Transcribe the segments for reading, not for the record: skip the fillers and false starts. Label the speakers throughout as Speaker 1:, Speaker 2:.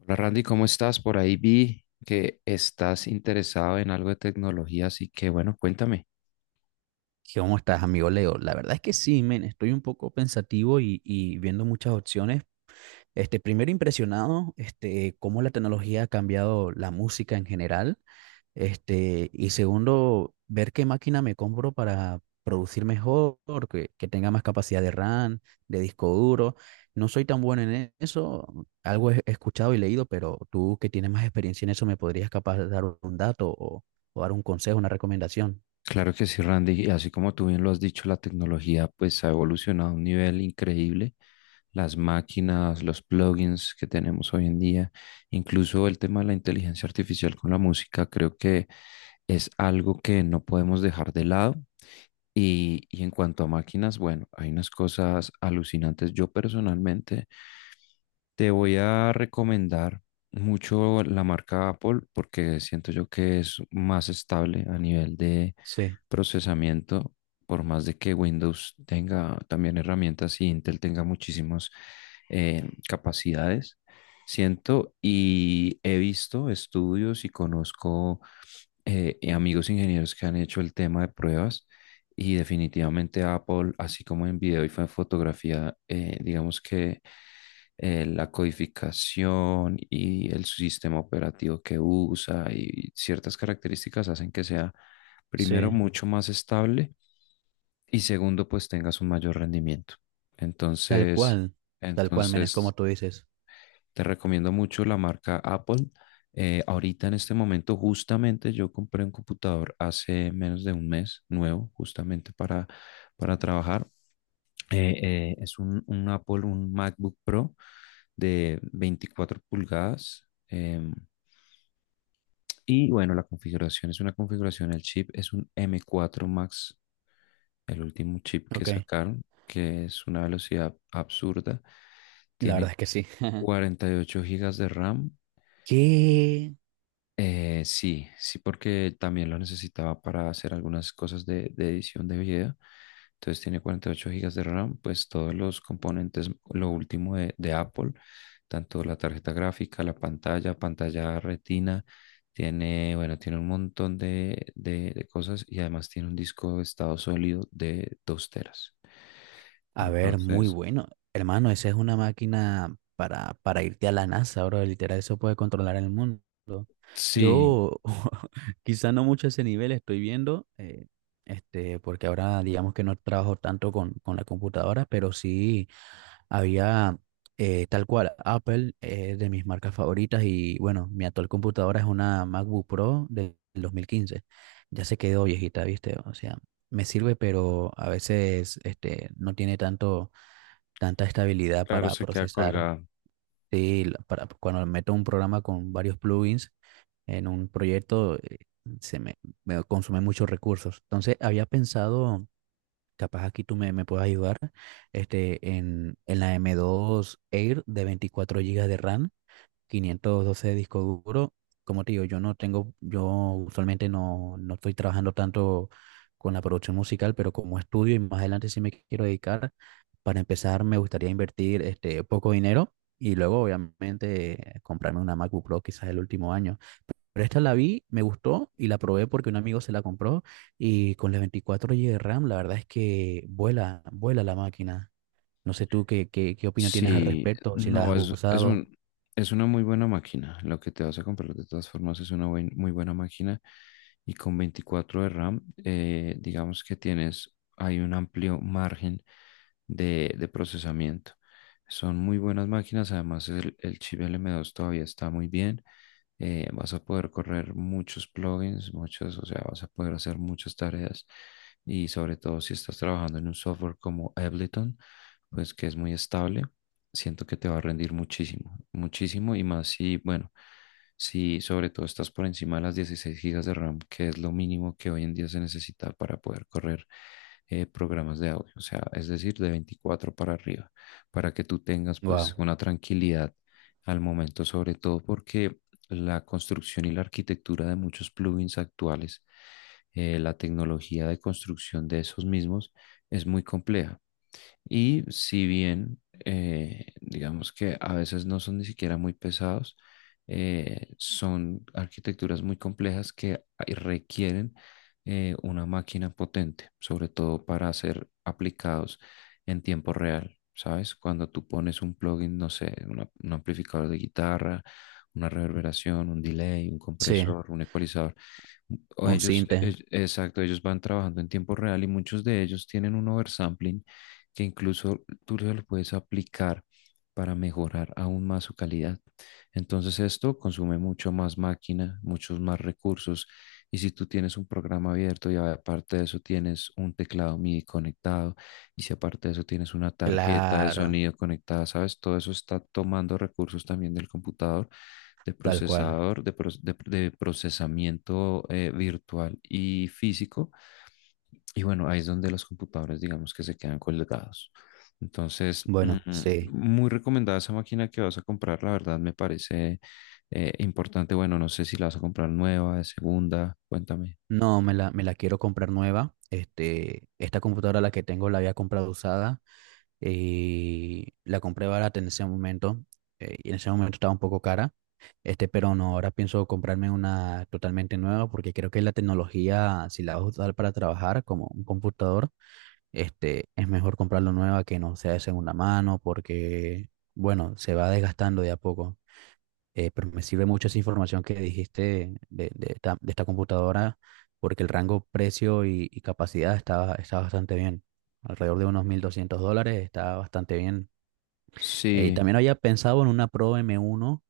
Speaker 1: Hola Randy, ¿cómo estás? Por ahí vi que estás interesado en algo de tecnología, así que bueno, cuéntame.
Speaker 2: ¿Qué ¿Cómo estás, amigo Leo? La verdad es que sí, men, estoy un poco pensativo y viendo muchas opciones. Primero impresionado, cómo la tecnología ha cambiado la música en general. Y segundo, ver qué máquina me compro para producir mejor, que tenga más capacidad de RAM, de disco duro. No soy tan bueno en eso, algo he escuchado y leído, pero tú que tienes más experiencia en eso, ¿me podrías capaz dar un dato o dar un consejo, una recomendación?
Speaker 1: Claro que sí, Randy, y así como tú bien lo has dicho, la tecnología pues ha evolucionado a un nivel increíble. Las máquinas, los plugins que tenemos hoy en día, incluso el tema de la inteligencia artificial con la música, creo que es algo que no podemos dejar de lado. Y en cuanto a máquinas, bueno, hay unas cosas alucinantes. Yo personalmente te voy a recomendar mucho la marca Apple porque siento yo que es más estable a nivel de
Speaker 2: Sí,
Speaker 1: procesamiento, por más de que Windows tenga también herramientas y Intel tenga muchísimas capacidades. Siento y he visto estudios y conozco amigos ingenieros que han hecho el tema de pruebas y definitivamente Apple, así como en video y fotografía, digamos que la codificación y el sistema operativo que usa y ciertas características hacen que sea, primero,
Speaker 2: sí.
Speaker 1: mucho más estable y segundo, pues tengas un mayor rendimiento.
Speaker 2: Tal
Speaker 1: Entonces,
Speaker 2: cual, tal cual, men, es como
Speaker 1: entonces
Speaker 2: tú dices.
Speaker 1: te recomiendo mucho la marca Apple. Ahorita en este momento, justamente yo compré un computador hace menos de un mes nuevo, justamente para trabajar es un Apple, un MacBook Pro de 24 pulgadas. Y bueno, la configuración es una configuración, el chip es un M4 Max, el último chip que
Speaker 2: Ok,
Speaker 1: sacaron, que es una velocidad absurda.
Speaker 2: la
Speaker 1: Tiene
Speaker 2: verdad es que sí.
Speaker 1: 48 gigas de RAM.
Speaker 2: Que,
Speaker 1: Sí, sí, porque también lo necesitaba para hacer algunas cosas de edición de video. Entonces tiene 48 gigas de RAM, pues todos los componentes, lo último de Apple, tanto la tarjeta gráfica, la pantalla, pantalla retina, bueno, tiene un montón de, de cosas y además tiene un disco de estado sólido de 2 teras.
Speaker 2: a ver, muy
Speaker 1: Entonces,
Speaker 2: bueno. Hermano, esa es una máquina para irte a la NASA, bro. Literal, eso puede controlar el mundo.
Speaker 1: sí,
Speaker 2: Yo, quizá no mucho a ese nivel estoy viendo, porque ahora digamos que no trabajo tanto con la computadora, pero sí. Había tal cual Apple, de mis marcas favoritas y bueno, mi actual computadora es una MacBook Pro del 2015. Ya se quedó viejita, ¿viste? O sea, me sirve, pero a veces no tiene tanto, tanta estabilidad
Speaker 1: claro,
Speaker 2: para
Speaker 1: se queda
Speaker 2: procesar.
Speaker 1: colgado.
Speaker 2: Sí, la- para, cuando meto un programa con varios plugins en un proyecto, se me, me consume muchos recursos. Entonces, había pensado. Capaz aquí tú me puedes ayudar. En la M2 Air de 24 GB de RAM, 512 de disco duro. Como te digo, yo no tengo, yo usualmente no estoy trabajando tanto con la producción musical, pero como estudio y más adelante sí me quiero dedicar, para empezar me gustaría invertir poco dinero y luego obviamente comprarme una MacBook Pro quizás el último año. Pero esta la vi, me gustó y la probé porque un amigo se la compró y con las 24 GB de RAM, la verdad es que vuela, vuela la máquina. No sé tú qué opinión tienes al
Speaker 1: Sí,
Speaker 2: respecto, si la has
Speaker 1: no,
Speaker 2: usado.
Speaker 1: es una muy buena máquina. Lo que te vas a comprar de todas formas es una muy buena máquina. Y con 24 de RAM, digamos que tienes, hay un amplio margen de procesamiento. Son muy buenas máquinas. Además, el chip L m 2 todavía está muy bien. Vas a poder correr muchos plugins, o sea, vas a poder hacer muchas tareas. Y sobre todo si estás trabajando en un software como Ableton pues que es muy estable, siento que te va a rendir muchísimo, muchísimo y más bueno, si sobre todo estás por encima de las 16 gigas de RAM, que es lo mínimo que hoy en día se necesita para poder correr programas de audio, o sea, es decir, de 24 para arriba, para que tú tengas pues
Speaker 2: Wow,
Speaker 1: una tranquilidad al momento, sobre todo porque la construcción y la arquitectura de muchos plugins actuales, la tecnología de construcción de esos mismos es muy compleja. Y si bien, digamos que a veces no son ni siquiera muy pesados, son arquitecturas muy complejas que requieren una máquina potente, sobre todo para ser aplicados en tiempo real, ¿sabes? Cuando tú pones un plugin, no sé, un amplificador de guitarra, una reverberación, un delay, un
Speaker 2: sí,
Speaker 1: compresor, un ecualizador, o
Speaker 2: un
Speaker 1: ellos, e-
Speaker 2: Sinte,
Speaker 1: exacto, ellos van trabajando en tiempo real y muchos de ellos tienen un oversampling que incluso tú lo puedes aplicar para mejorar aún más su calidad. Entonces esto consume mucho más máquina, muchos más recursos. Y si tú tienes un programa abierto y aparte de eso tienes un teclado MIDI conectado y si aparte de eso tienes una tarjeta de
Speaker 2: claro,
Speaker 1: sonido conectada, ¿sabes? Todo eso está tomando recursos también del computador, de
Speaker 2: tal cual.
Speaker 1: procesador, de, de procesamiento virtual y físico y bueno, ahí es donde los computadores, digamos que se quedan colgados. Entonces,
Speaker 2: Bueno, sí.
Speaker 1: muy recomendada esa máquina que vas a comprar, la verdad me parece importante. Bueno, no sé si la vas a comprar nueva, de segunda, cuéntame.
Speaker 2: No, me la quiero comprar nueva. Este, esta computadora la que tengo la había comprado usada y la compré barata en ese momento, y en ese momento estaba un poco cara. Pero no, ahora pienso comprarme una totalmente nueva porque creo que la tecnología, si la vas a usar para trabajar como un computador, es mejor comprarlo nueva que no sea de segunda mano porque, bueno, se va desgastando de a poco. Pero me sirve mucho esa información que dijiste de esta computadora porque el rango precio y capacidad está, está bastante bien. Alrededor de unos $1,200 está bastante bien.
Speaker 1: Sí,
Speaker 2: También había pensado en una Pro M1,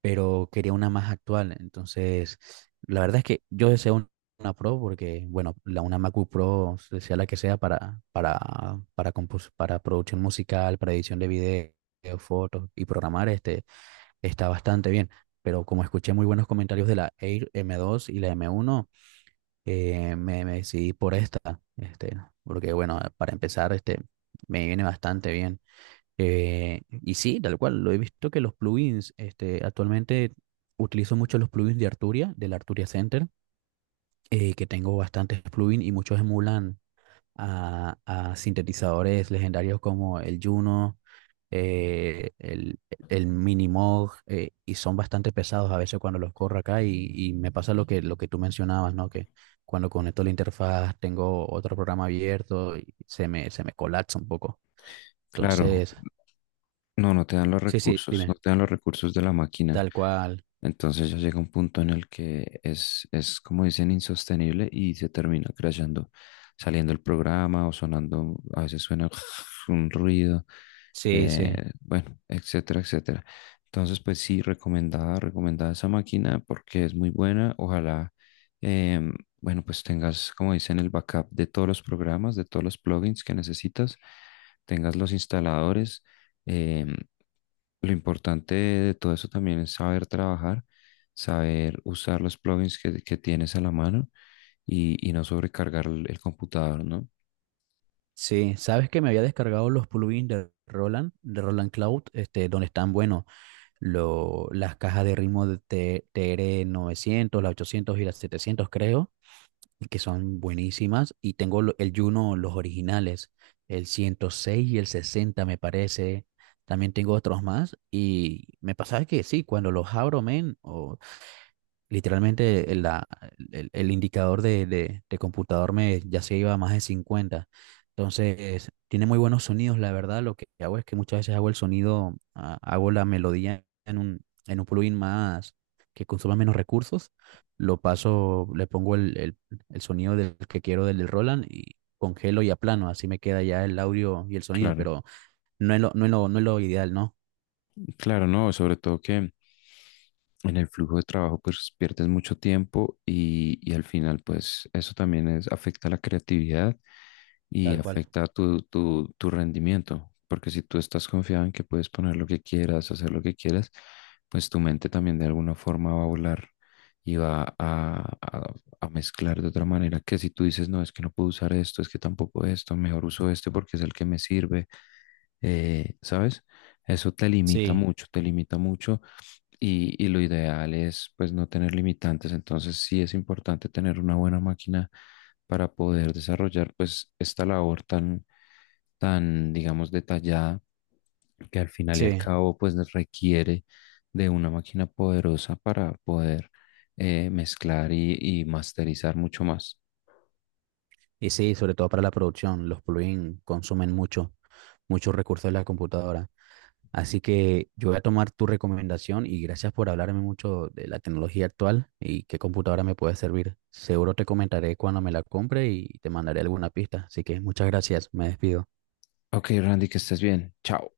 Speaker 2: pero quería una más actual. Entonces, la verdad es que yo deseo un- una Pro porque, bueno, la, una MacBook Pro, se- sea la que sea, para compos- para producción musical, para edición de video, fotos y programar, está bastante bien. Pero como escuché muy buenos comentarios de la Air M2 y la M1, me decidí por esta, este, porque, bueno, para empezar, me viene bastante bien. Y sí, tal cual, lo he visto que los plugins, actualmente utilizo mucho los plugins de Arturia, del Arturia Center, que tengo bastantes plugins y muchos emulan a sintetizadores legendarios como el Juno, eh, el, el Minimog, y son bastante pesados a veces cuando los corro acá y me pasa lo que tú mencionabas, ¿no? Que cuando conecto la interfaz tengo otro programa abierto y se me colapsa un poco.
Speaker 1: claro.
Speaker 2: Entonces,
Speaker 1: No, no te dan los
Speaker 2: sí, sí,
Speaker 1: recursos, no
Speaker 2: dime,
Speaker 1: te dan los recursos de la máquina.
Speaker 2: tal cual.
Speaker 1: Entonces ya llega un punto en el que es como dicen, insostenible y se termina crashando, saliendo el programa o sonando, a veces suena un ruido,
Speaker 2: Sí, sí,
Speaker 1: bueno, etcétera, etcétera. Entonces, pues sí, recomendada, recomendada esa máquina porque es muy buena. Ojalá, em, bueno, pues tengas, como dicen, el backup de todos los programas, de todos los plugins que necesitas, tengas los instaladores. Em, lo importante de todo eso también es saber trabajar, saber usar los plugins que tienes a la mano y no sobrecargar el computador, ¿no?
Speaker 2: sí. Sabes que me había descargado los plugins de Roland Cloud, este, donde están, bueno, lo- las cajas de ritmo de T- TR900, las 800 y las 700, creo, que son buenísimas. Y tengo lo- el Juno, los originales, el 106 y el 60, me parece. También tengo otros más. Y me pasaba que sí, cuando los abro, men, literalmente el, la- el indicador de computador me ya se iba a más de 50. Entonces, tiene muy buenos sonidos, la verdad. Lo que hago es que muchas veces hago el sonido, ah, hago la melodía en un plugin más que consuma menos recursos. Lo paso, le pongo el sonido del que quiero del, del Roland y congelo y aplano. Así me queda ya el audio y el sonido,
Speaker 1: Claro,
Speaker 2: pero no es lo ideal, ¿no?
Speaker 1: claro, no, sobre todo que en el flujo de trabajo pues pierdes mucho tiempo y al final pues eso también es, afecta la creatividad y
Speaker 2: Tal cual.
Speaker 1: afecta tu rendimiento, porque si tú estás confiado en que puedes poner lo que quieras, hacer lo que quieras, pues tu mente también de alguna forma va a volar y va a mezclar de otra manera que si tú dices, no, es que no puedo usar esto, es que tampoco esto, mejor uso este porque es el que me sirve, ¿sabes? Eso
Speaker 2: Sí,
Speaker 1: te limita mucho y lo ideal es pues no tener limitantes, entonces sí es importante tener una buena máquina para poder desarrollar pues esta labor tan digamos detallada que al final y al
Speaker 2: sí.
Speaker 1: cabo pues nos requiere de una máquina poderosa para poder mezclar y masterizar mucho más.
Speaker 2: Y sí, sobre todo para la producción, los plugins consumen mucho, muchos recursos de la computadora. Así que yo voy a tomar tu recomendación y gracias por hablarme mucho de la tecnología actual y qué computadora me puede servir. Seguro te comentaré cuando me la compre y te mandaré alguna pista. Así que muchas gracias, me despido.
Speaker 1: Ok, Randy, que estés bien. Chao.